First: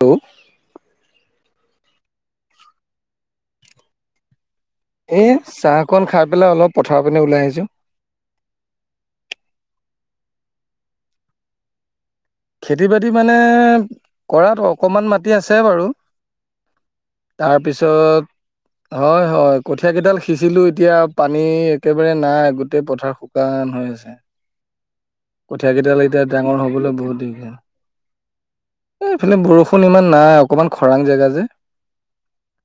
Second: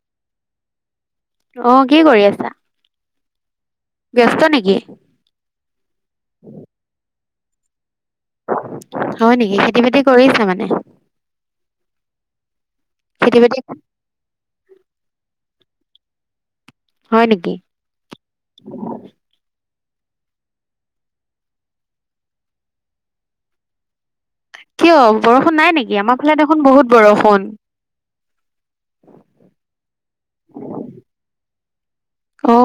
তো অ কি কৰি আছা? ব্যস্ত নেকি? এ চাহ কন খাই পেলাই অলপ পথাৰ পিনে ওলাই আহিছো [inaudible] হয় নিকি খেতি বাতি কৰিছা মানে খেতি বাতি মানে খেতি বাতি কৰাত অকমান মাটি আছে বাৰু৷ হয় নেকি তাৰপিছত হয় হয় কঠিয়া কেইডাল সিঁচিলো এতিয়া পানী একেবাৰে নাই গোটেই পথাৰ শুকান হৈ আছে কিয় বৰষুণ কঠীয়া নাই কেইডাল নেকি? এতিয়া আমাৰ ফালে ডাঙৰ দেখোন বহুত বৰষুণ৷ এই এইফালে বৰষুণ ইমান নাই অকমান খৰাং জেগা যে অ'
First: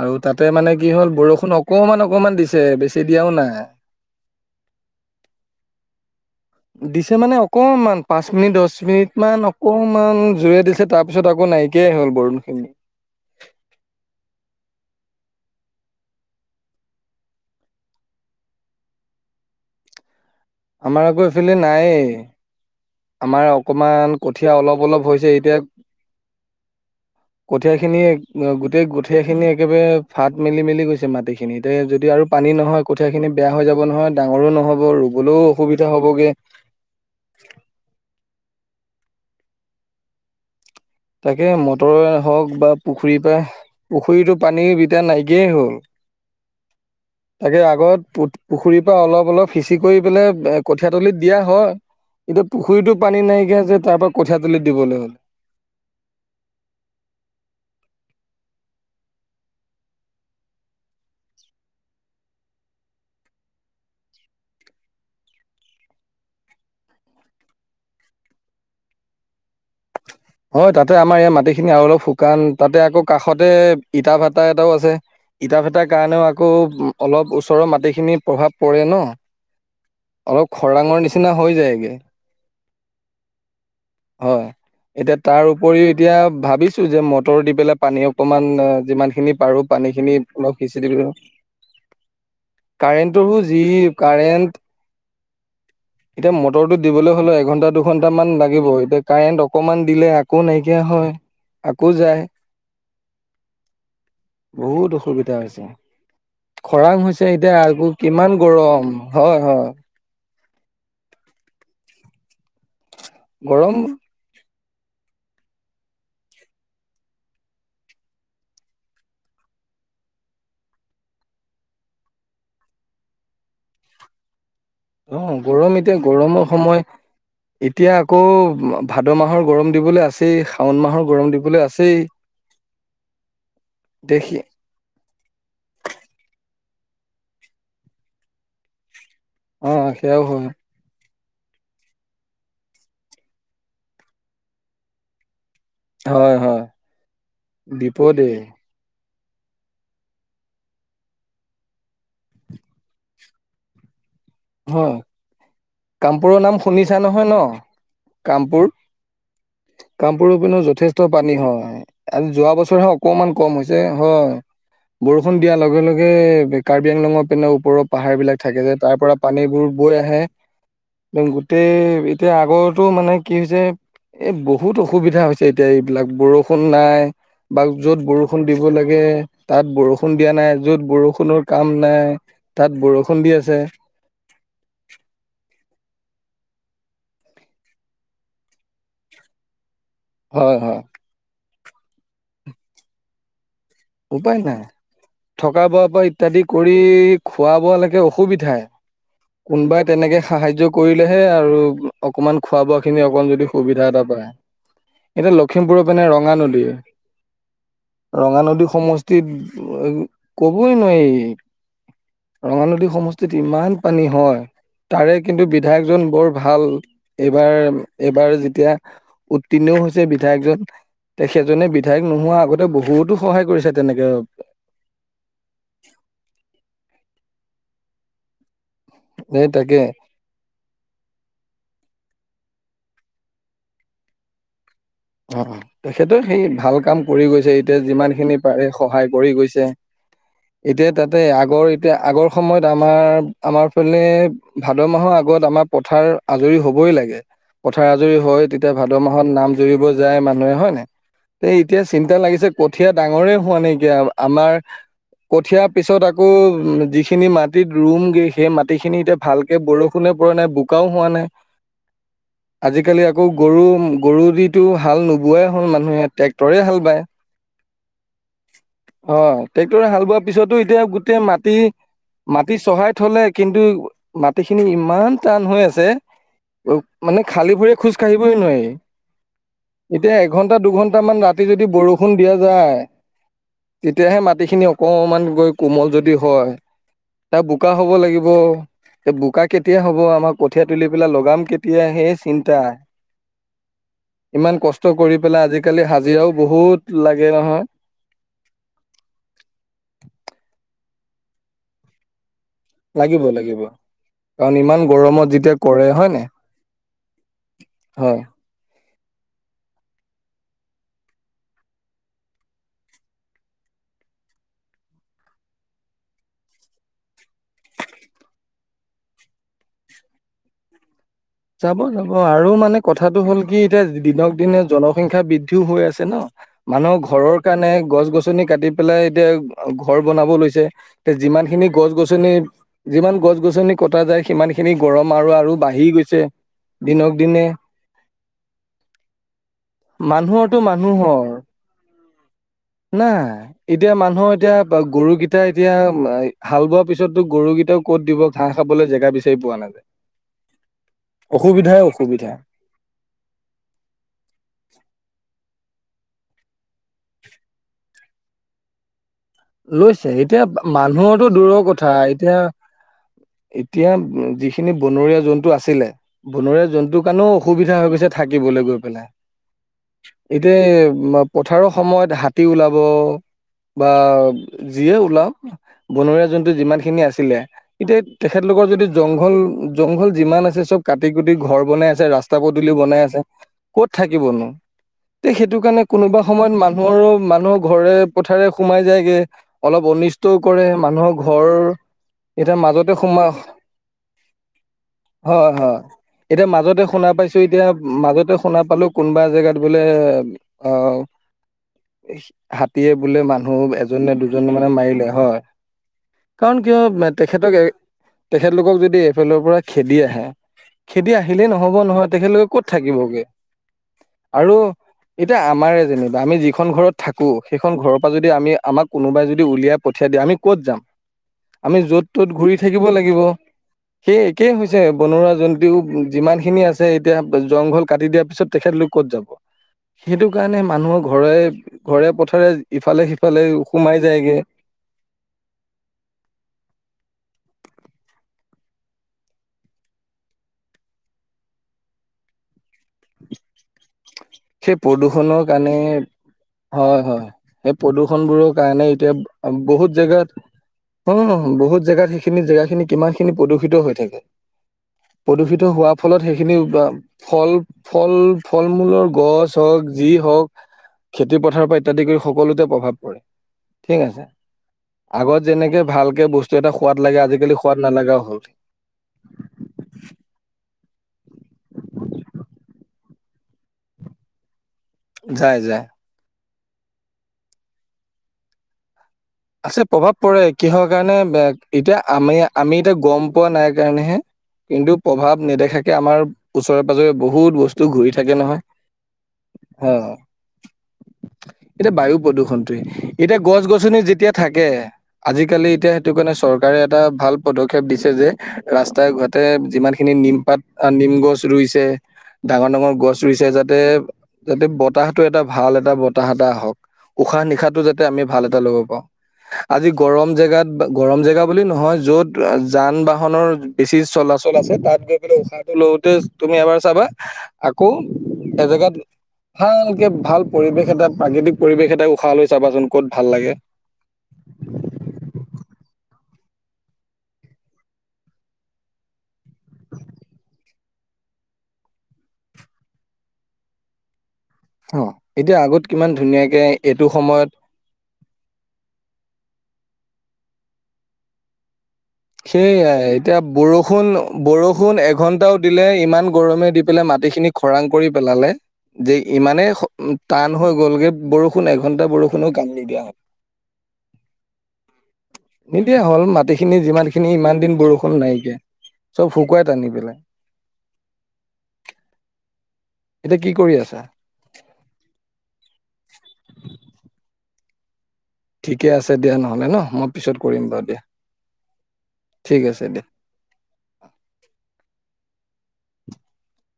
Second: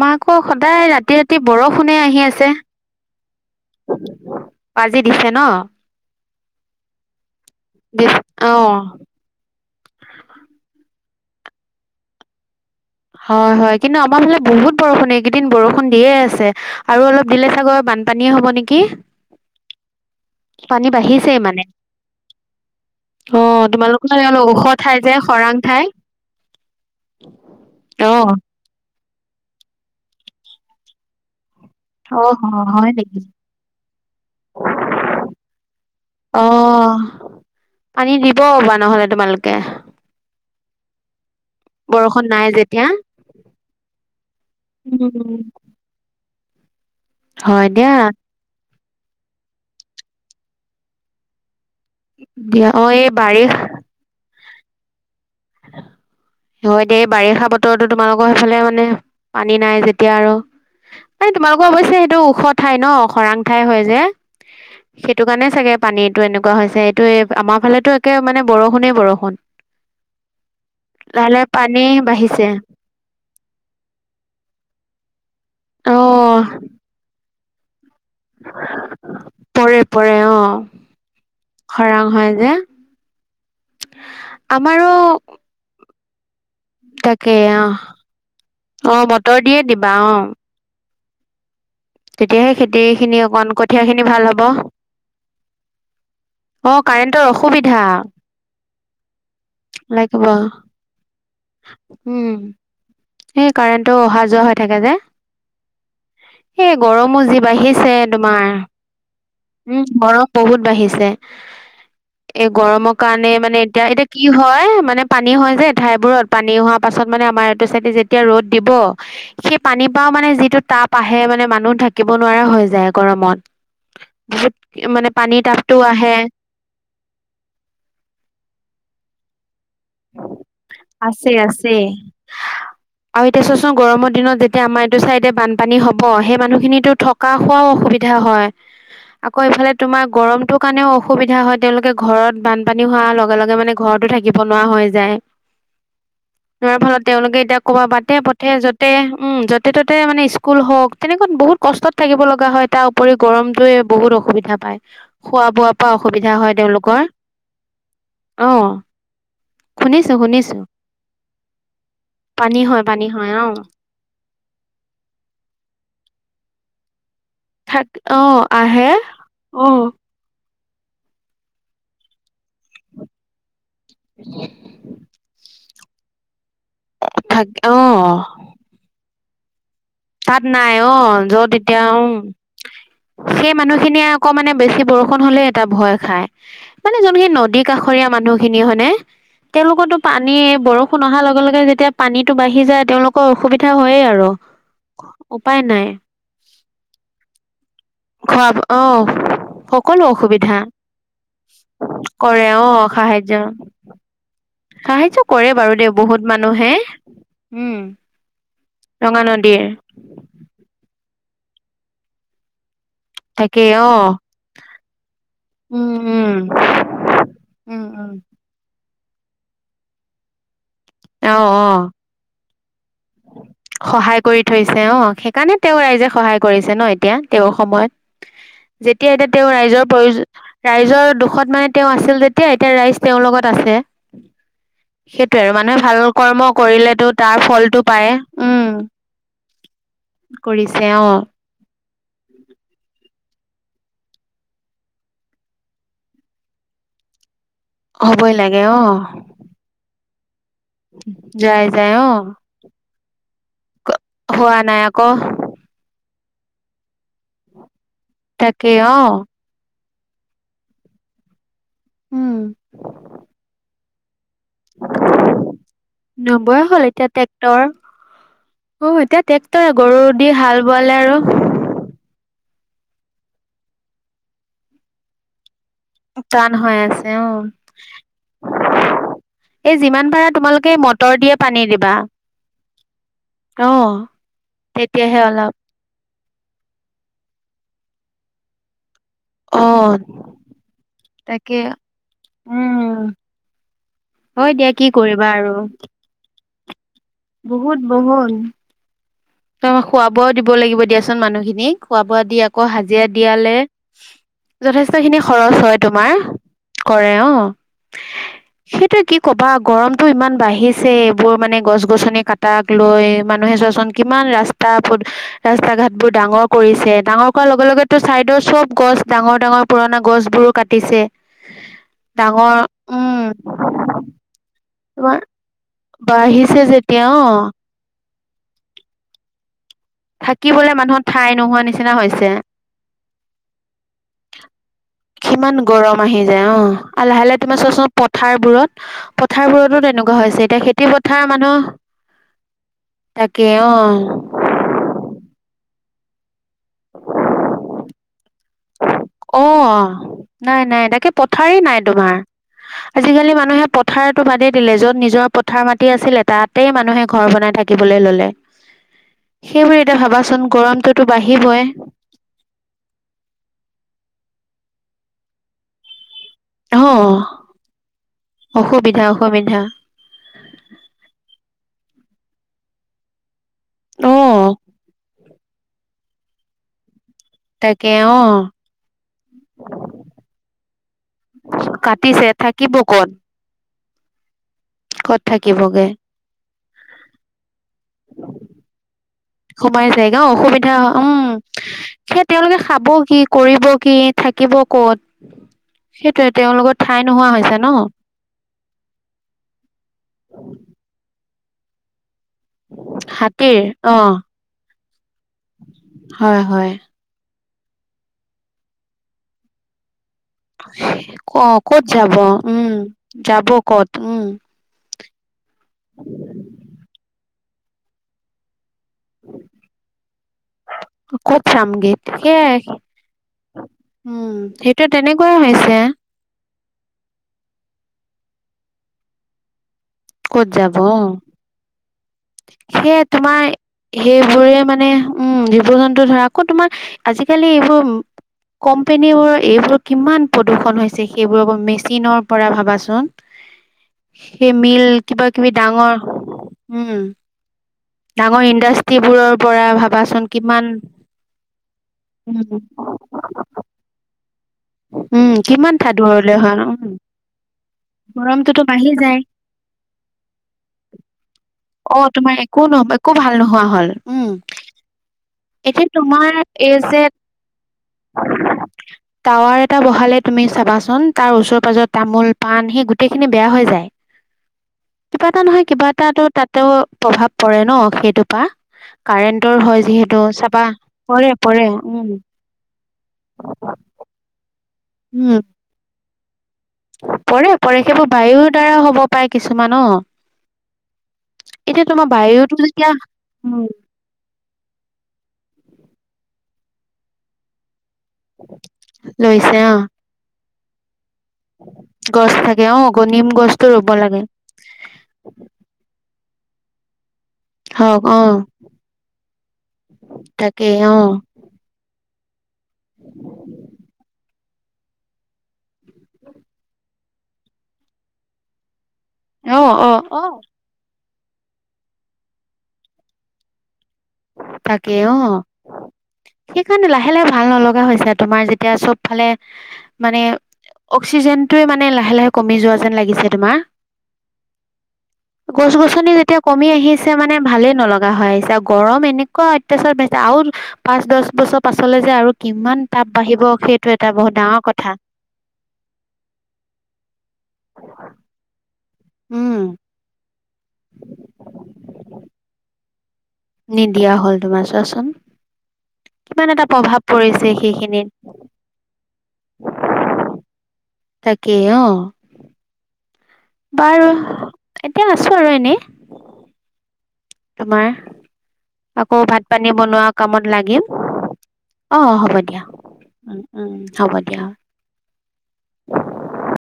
আৰু আকৌ তাতে মানে সদায় কি হ'ল ৰাতি ৰাতি বৰষুণ বৰষুণে অকমান আহি অকমান আছে। দিছে বেছি দিয়াও নাই। আজি দিছে ন? দিছে মানে অকণমান দি পাঁচ মিনিত অ দছ [unintelligible] অকমান জোৰে দিছে তাৰপিছত আকৌ নাইকিয়াই হল বৰণখিনি হয় হয় কিন্তু আমাৰ ফালে বহুত বৰষুণ এইকেইদিন বৰষুণ দিয়ে আছে আৰু অলপ দিলে চাগৈ বানপানীয়ে হ'ব নেকি। পানী আমাৰ আকৌ বাঢ়িছেই এইফালে মানে নাই অ আমাৰ অকমান তোমালোকৰ কঠীয়া ওখ অলপ ঠাই অলপ যে হৈছে খৰাং এতিয়া ঠাই কঠীয়াখিনি অ' গোটেই গোট গোটেই খিনি একেবাৰে ফাট মেলি মেলি গৈছে মাটিখিনিত। দে যদি আৰু পানী অ নহয় হয় নেকি কঠীয়াখিনি বেয়া হৈ যাব নহয়, ডাঙৰো নহ'ব, ৰুবলৈও অসুবিধা হ'বগে। অ পানী দিব পাবা নহ'লে তোমালোকে তাকে মটৰ বৰষুণ নাই হওঁক বা যেতিয়া পুখুৰীৰ পাৰে পুখুৰীতো পানীৰ দুটা উম। নাইকিয়াই হ'ল তাকে হয় দিয়া আগত পু পুখুৰীত অলপ অলপ সিচি কৰি পেলাই কঠিয়া তলিত দিয়া হয়। কিন্তু দিয়া অ পুখুৰীতটো এই পানী বাৰিষ নাইকিয়া যে তাৰ পৰা কঠিয়া কঠীয়া তলিত দিবলৈ [unintelligible] হয় দে বাৰিষা বতৰতো তোমালোকৰ সেইফালে মানে পানী নাই যেতিয়া আৰু মান তোমালোকৰ অৱশ্যে সেইটো ওখ ঠাই ন খৰাং ঠাই হয় যে সেইটো কাৰণে চাগে পানীটো এনেকুৱা হৈছে, এইটো আমাৰ ফালেতো একে মানে বৰষুণেই বৰষুণ হয়, তাতে আমাৰ লাহে এই লাহে মাটিখিনি পানী আৰু অলপ শুকান। বাঢ়িছে তাতে আকৌ কাষতে ইটা ভাটা এটাও আছে। ইটা ভাটাৰ অ কাৰণেও আকৌ অলপ ওচ ওচৰৰ মাটি খিনি প্ৰভাৱ পৰে ন পৰে পৰে অ অলপ খৰাং নিচিনা হৈ যায়গৈ খৰাং হয় যে হয়। আমাৰো এতিয়া তাৰ উপৰি এতিয়া ভাবিছোঁ যে তাকে মটৰ দি অ পেলাই পানী অকণমান অ যিমানখিনি মটৰ দিয়ে পাৰোঁ দিবা অ পানীখিনি অলপ সিঁচি দিব তেতিয়াহে খেতি খিনি অকণ যি কঠিয়া খিনি ভাল হব কাৰেণ্ট এতিয়া অ মটৰটো দিবলৈ কাৰেণ্টৰ হলেও এঘন্টা অসুবিধা দুঘন্টাামান লাগিব এতিয়া কাৰেণ্ট অকমান দিলে লাগিব আকৌ নাইকিয়া হয় আকৌ যায় উম এই কাৰেণ্টটো অহা যোৱা হৈ থাকে বহুত যে অসুবিধা হৈছে। এই খৰাং গৰমো হৈছে যি এতিয়া আকৌ বাঢ়িছে কিমান তোমাৰ গৰম হয় হয় উম গৰ বহুত বাঢ়িছে এই গৰমক কাৰণে মানে গৰম এতিয়া এতিয়া কি হয় মানে পানী হয় যে ঠাইবোৰত পানী হোৱা পাছত মানে আমাৰ চাই যেতিয়া ৰ'দ দিব সেই পানীৰ পৰাও মানে যিটো তাপ আহে মানে মানুহ ঢাকিব নোৱাৰা হৈ যায় গৰমত বহুত মানে অ পানীৰ তাপটো গৰম এতিয়া আহে গৰমৰ সময় এতিয়া আকৌ ভাত দ মাহৰ গৰম দিবলৈ আছেই শাওণ মাহৰ গৰম আছে, দিবলৈ আছে, আছেই আৰু এতিয়া চোৱাচোন গৰমৰ দিনত দেখি যেতিয়া আমাৰ এইটো চাইদে বানপানী হ'ব, সেই মানুহখিনিতো থকা খোৱাও অসুবিধা হয়। আকৌ অ এইফালে তোমাৰ সেয়াও হয় গৰমটোৰ কাৰণেও। অসুবিধা হয়, তেওঁলোকে ঘৰত বানপানী হোৱাৰ লগে লগে মানে ঘৰতো থাকিব। নোৱাৰ হৈ যায়। হয় হয় যোৱাৰ ফলত তেওঁলোকে এতিয়া কৰ'বা বাটতে বিপদেই পথে য'তে উম, য'তে-ত'তে মানে স্কুল হওঁক, তেনেকুৱাত বহুত কষ্টত থাকিব লগা হয়। তাৰ উপৰিও গৰমটোৱে বহুত অসু সুবিধা পায়! হয় খোৱা-বোৱা কামপুৰৰ নাম শুনিছা নহয় ন' অ কামপুৰ। শুনিছো কামপুৰৰ শুনিছো পিনেও যথেষ্ট পানী হয়। আজি যোৱা পানী হয় বছৰহে পানী হয় অকমান অ কম হৈছে হয়, বৰষুণ দিয়াৰ লগে লগে কাৰ্বি আংলংক পিনে ওপৰৰ থাক পাহাৰ অ বিলাক থাকে যে, আহে তাৰ পৰা অ পানীবোৰ বৈ আহে। এই, গোটেই এতিয়া আগৰতো মানে কি হৈছে এ বহুত অসুবিধা হৈছে এতিয়া এইবিলাক বৰষূণ বৰষুণ নাই, থাক অ [unintelligible] য'ত বৰষুণ দিব লাগে তাত বৰষুণ দিয়া তাত নাই য'ত অ', বৰষুণৰ য'ত কাম এতিয়া নাই উম, তাত বৰষুণ দি সেই আছে মানুহখিনিয়ে আকৌ মানে বেছি বৰষুণ হ'লে এটা ভয় খাই! মানে জোনখিনি নদী কাষৰীয়া মানুহ খিনি হয়নে, তেওঁলোকৰতো পানী, হয় হয় বৰষুণ অহাৰ লগে-লগে যেতি তিয়া পানীটো বাঢ়ি যায়, তেওঁলোকৰ অসুবিধা হয়েই আৰু উপায় নাই উপায় থকা নাই বোৱাৰ পৰা ইত্যাদি কৰি খোৱা বোৱা লাগে খোৱা অসুবিধাই অ কোনোবাই সকলো তেনেকে অসুবিধা সাহায্য কৰিলেহে আৰু অকমান কৰে খোৱা অ বোৱা খিনি সাহায্য অকমান যদি সুবিধা এটা পায়। সাহায্য এতিয়া কৰে বাৰু লখিমপুৰৰ দে পিনে বহুত ৰঙা নদী মানুহে উম। ৰঙা নদী সমষ্টিত কবই নোৱাৰি ৰঙা নদী সমষ্টিত তাকেই ইমান অ পানী হয় তাৰে কিন্তু উম বিধায়কজন বৰ উম ভাল। এইবাৰ এইবাৰ যেতিয়া উত্তীৰ্ণও হৈছে বিধায়কজন। অ অ তেখেতজনে বিধায়ক নোহোৱা আগতে বহুতো সহায় কৰিব। সহায় কৰি থৈছে অ' সেইকাৰণে তেওঁ ৰাইজে সহায় কৰিছে ন এতিয়া। তেওঁৰ সময়ত যেতিয়া এতিয়া তেওঁ এই তাকে ৰাইজৰ প্ৰয়ো ৰাইজৰ দুখত মানে তেওঁ আছিল যে তেতিয়া এতিয়া ৰাইজ তেওঁৰ লগত আছে। সেইটোয়ে আৰু মানুহে ভাল তেখেতে কৰ্ম সেই ভাল কাম কৰিলেতো কৰি তাৰ গৈছে এতিয়া ফলটো পায়। যিমান খিনি পাৰে উম সহায় কৰি গৈছে, কৰিছে এতিয়া অ তাতে আগৰ এতিয়া আগৰ সময়ত আমাৰ আমাৰ ফালে ভাদ মাহৰ আগত আমাৰ পথাৰ আজৰি হ'বই লাগে। পথাৰ আজৰি হ'বই হয়, লাগে তেতিয়া অ ভাদ মাহত নাম জুৰিব যায় মা নুহে হয় নাই, এই যাই এতিয়া যাই অ চিন্তা লাগিছে কঠিয়া ডাঙৰে হোৱা নাই এতিয়া আমাৰ হোৱা নাই আকৌ কঠিয়াৰ পিছত আকৌ যিখিনি মাটিত ৰুমগে সেই তাকে মাটি অ খিনি এতিয়া ভালকে বৰষুণ সোনে পৰা নাই, বোকাও হোৱা নাই। উম আজিকালি আকৌ গৰু গৰু দি হাল নোবোৱাই হ'ল মানুহে ট্ৰেক্টৰে নবৌয়ে হাল হ'ল বায় এতিয়া ট্ৰেক্টৰ এতিয়া অ', ট্ৰেক্টৰে গৰু হাল বোৱাৰ দি পিছতো হাল এতিয়া বোৱালে গোটে আৰু মাটি মাটি চহাই থ'লে কিন্তু মাটিখিনি ইমান টান হৈ আ চে, টান হৈ আছে মানে অ খালী ভৰি খোজ কাঢ়িবই নোৱাৰি। এই যিমান এতিয়া পাৰা এঘন্টা তোমালোকে দুঘন্টা মটৰ মান দিয়ে ৰাতি পানী যদি দিবা বৰষুণ দিয়া যায়, অ তেতিয়াহে মাটিখিনি তেতিয়াহে অকমান গৈ অলপ কোমল যদি হয় তাৰ বোকা হ'ব লাগিব। এই বোকা অ কেতিয়া হ'ব আমাৰ কঠীয়া তুলি পেলাই লগাম তাকে কেতিয়া সেইয়ে চিন্তা। উম হয় ইমান দিয়া কি কষ্ট কৰি কৰিবা পেলাই আৰু আজিকালি হাজিৰাও বহুত লাগে নহয় বহুত বহল [unintelligible] খোৱা বোৱাও দিব লাগি দিব দিয়াচোন মানুহখিনি, খোৱা বোৱা দি আকৌ হাজিৰা লাগিব দিয়ালে, লাগিব। কাৰণ ইমান যথেষ্ট খিনি গৰমত খৰচ যেতিয়া হয় কৰে তোমাৰ, নাই কৰে অ', হয় সেই এতিয়া কি ক'বা গৰমটো ইমান বাঢ়িছে এইবোৰ মানে গছ গছনি কাটাক লৈ মানুহে চোৱাচোন কিমান ৰাস্তা পদ ৰাস্তা ঘাট বোৰ ডাঙৰ কৰিছে, ডাঙৰ কৰাৰ লগে- লগে চাইডৰ চব গছ ডাঙৰ-ডাঙৰ পুৰণা গছ বোৰো কাটিছে। যাব-যাব আৰু ডাঙৰ মানে কথাটো উম হ'ল কি এতিয়া দিনক দিনে তোমাৰ জনসংখ্যা বৃদ্ধিও হৈ আছে ন, বাঢ়িছে যেতিয়া মানুহৰ অ ঘৰৰ কাৰণে গছ গছনি কাটি পেলাই এতিয়া ঘৰ বনাব লৈছে, থাকিবলে মানুহৰ তে ঠাই যিমান নোহোৱা খিনি নিচিনা গছ হৈছে গছনি যিমান গছ গছনি কটা যায় সিমান খিনি গৰম আৰু-আৰু বাঢ়ি গৈছ ল যে অ', আৰু লাহে-লাহে তোমাৰ চোৱাচোন পথাৰবোৰত, পথাৰবোৰতো তেনেকুৱা হৈছে মানুহৰটো এতিয়া খেতি পথাৰ মানুহৰ মানুহ নাই তাকে অ এতিয়া মানুহ এতিয়া গৰুকেইটা এতিয়া এতিয়া হাল বোৱাৰ পিছতো গৰুকেইটাও ক'ত দিব ঘাঁহ। খাবলৈ জেগা বিচাৰি অ' পোৱা নাযায় নাই নাই, তাকে পথাৰেই নাই অসুবিধাই তোমাৰ, অসুবিধা আজিকালি মানুহে পথাৰতো বাদেই দিলে যত নিজৰ কঠাৰ মাটি আছিলে তাত গোটেই মানুহে ঘৰ বনাই থাকিব। ললে সেইবোৰ লৈছে, ভাবাচোন এতিয়া গৰমটোতো মানুহৰো দূৰৰ বাঢ়িবই কথা, এতিয়া এতিয়া যিখিনি বনৰীয়া জন্তু আছিলে বনৰীয়া অ জন্তুৰ কাৰণেও অসুবিধা হৈ গৈছে থাকিবলৈ গৈ অসুবিধা পেলাই, অসুবিধা এতিয়া পথাৰৰ সময়ত হাতী ওলাব। বা অ যিয়ে ওলাওক। বনৰীয়া যোনটো যিমান খিনি আছে ছিলে, তাকে এতিয়া অ তেখেতলোকৰ যদি জংঘল জংঘল যিমান আছে চব কাটি কুটি ঘৰ বনাই আছে কাটিছে ৰাস্তা পদূলি থাকিব বনাই ক'ত আছে। ক'ত থাকিবনো? ক'ত তে সেইটো কাৰণে থাকিবগে কোনোবা সময়ত মানুহৰো মানুহ ঘৰে পথাৰে সোমাই যায়গে। অলপ সোমাই যায়গে অ অনিষ্টও কৰে অসুবিধা মানুহৰ উম ঘৰ সেই এতিয়া তেওঁলোকে খাব মাজতে কি সোমাই, কৰিব কি থাকিব ক'ত হয় হয়, সেইটোৱে এতিয়া তেওঁলোকৰ মাজতে ঠাই শুনা নোহোৱা পাইছো হৈছে এতিয়া ন মাজতে শুনা পালো কোনোবা জেগাত বোলে অ' হাতীয়ে বোলে হাতীৰ মানুহ এ অ জনে দুজনে মানে মাৰিলে হয়। হয় কাৰণ হয় কিয় তেখেতক তেখেতলোকক যদি এফালৰ পৰা খেদি আহে। খেদি ক আহিলেই নহ'ব ক'ত নহয় যাব, তেখেতলোকে ক'ত উম, থাকিবগে যাব ক'ত উম। আৰু এতিয়া আমাৰে যেনিবা আমি যিখন ঘৰত থাকো [unintelligible] সেইখন ঘৰৰ পৰা যদি আমি আমাক কোনোবাই যদি উলিয়াই পঠিয়াই দিয়া আমি ক'ত যাম, ক'ত আমি চামগেত য'ত ত'ত সেয়াই ঘূৰি থাকিব লাগিব, সেই উম একেই হৈছে সেইটো তেনেকুৱাই বনৰীয়া হৈছে জন্তুও যিমান খিনি আছে। এতিয়া জংঘল কাটি দিয়াৰ পিছত তেখেতলোক ক'ত যাব? সেইটো ক'ত কাৰণে যাব মানুহৰ অ', ঘৰে ঘৰে, পথাৰে সেয়ে ইফালে সিফালে তোমাৰ সোমাই যায়গে সেইবোৰে মানে, উম জীৱ জন্তু ধৰা, আকৌ তোমাৰ আজিকালি এইবোৰ কোম্পনী বোৰৰ এইবোৰ কিমান প্ৰদূৰ্ষন হৈছে সেইবোৰ মেচিনৰ পৰা ভাবাচোন। [inaudible] সেই এমিল কাৰণে হয় হয় সেই ডাঙৰ প্ৰদূষণবোৰৰ কাৰণে এতিয়া ইণ্ডাষ্ট্ৰিবোৰৰ পৰা বহুত ভাবাচোন জেগাত, কিমান হম হম বহুত জেগাত উম সেইখিনি জেগা খিনি কিমান খিনি প্ৰদূষিত হৈ থাকে। উম প্ৰদূষিত কিমান ঠাই হোৱাৰ ফলত দূৰলৈ হয় সেইখিনি ন। উম আহ ফল ফল গৰমটোতো ফল বাঢ়ি মূলৰ যায় গছ হওঁক যি হওঁক, খেতি পথাৰৰ পৰা অ ইত্যাদি কৰি, তোমাৰ একো সকলোতে নহ প্ৰভাৱ একো পৰে ভাল নোহোৱা হ'ল ঠিক আছে, উম আগত যেনেকে এতিয়া ভালকে তোমাৰ বস্তু এটা এই সোৱাদ যে লাগে আজিকালি সোৱাদ নালাগাও হল। টাৱাৰ এটা বহালে তুমি চাবাচোন তাৰ ওচৰে পাজৰ তামোল পাণ সেই গোটেই খিনি বেয়া হৈ যায়। কিবা এটা যায় নহয় যায়। কিবা এটাটো তাত তেও প্ৰভাৱ পৰে ন সেইটোৰ পৰা কাৰেণ্টৰ হয় আছে প্ৰভাৱ যিহেতু পৰে চাবা কিহৰ কাৰণে পৰে আহ পৰে এতিয়া উম আমি আমি এতিয়া গম পোৱা নাই কাৰণেহে কিন্তু উম প্ৰভাৱ নেদেখাকে আমাৰ ওচৰে পাজৰে পৰে বহুত পৰে বস্তু সেইবোৰ ঘূৰি থাকে বায়ুৰ নহয় দ্বাৰা হ'ব পাৰে কিছুমান অ অহ এতিয়া তোমাৰ বায়ু বায়ুতো প্ৰদূষণটোৱে যেতিয়া এতিয়া গছ উম গছনি যেতিয়া আজিকালি এতিয়া সেইটো কাৰণে চৰকাৰে এটা ভাল পদ ক্ষেপ দিছে যে ৰাস্তাই ঘাটে লৈছে অ যিমানখিনি নিমপাত, আহ নিম গছ ৰুইছে গছ থাকে ডাঙৰ অ ডাঙৰ গ গছ নিম ৰুইছে গছটো যাতে ৰুব লাগে যাতে বতাহটো এটা ভাল এটা বতাহ এটা আহক উশাহ নিশাহটো হওক যাতে অ আমি ভাল এটা ল'ব পাওঁ আজি গৰম তাকে জেগাত অ গৰম জেগা বুলি নহয় য'ত যান বাহনৰ বেছি চলাচল আছে তাত গৈ পেলাই উশাহটো লওঁতে তুমি এবাৰ চাবা আকৌ এজেগাত অ অ ভালকে অ ভাল পৰিৱেশ এটাত প্ৰাকৃতিক পৰিৱেশ এটাত উশাহ লৈ চাবাচোন ক'ত ভাল লাগে। তাকে অহ, সেইকাৰণে লাহে লাহে ভাল নলগা হৈছে তোমাৰ যেতিয়া চব ফালে মানে অক্সিজেনটোৱে মানে লাহে লাহে কমি যোৱা যেন লাগিছে তোমাৰ অ এতিয়া গছ আগত কিমান গছনি যেতিয়া ধুনীয়াকে কমি আহি এইটো আছে মানে সময়ত ভালে নল গা হৈ আহিছে আৰু গৰম এনেকুৱা অত্যাচাৰ বাঢ়িছে আৰু পাঁচ দহ বছৰ পাছ সেইয়াই এতিয়া এটা বৰষুণ বহুত ডাঙৰ কথা বৰষুণ এঘন্টাও দিলে ইমান গৰমে দি পেলাই মাটিখিনি খৰাং কৰি পেলালে যে উম ইমানেই হ উম টান হৈ গ'লগে বৰষুণ এঘন্টা বৰষুণো কাম নিদিয়া হ'ল, নিদিয়া হল তোমাৰ চোৱাচোন, কিমান এটা প্ৰভাৱ খিনি পৰিছে ইমান দিন সেইখিনিত বৰষুণ নাই কিয়া, চব শুকুৱাই টানি পেলাই। তাকেই অহ। এতিয়া কি কৰি আছা বাৰু, এতিয়া আছো আৰু এনেই। তোমাৰ? ঠিকে আছে আকৌ দিয়া ভাত নহ'লে পানী ন মই বনোৱা পিছত কামত কৰিম লাগিম বাৰু দিয়া অ' হ'ব ঠিক দিয়া আছে উম হ'ব দিয়া। [inaudible]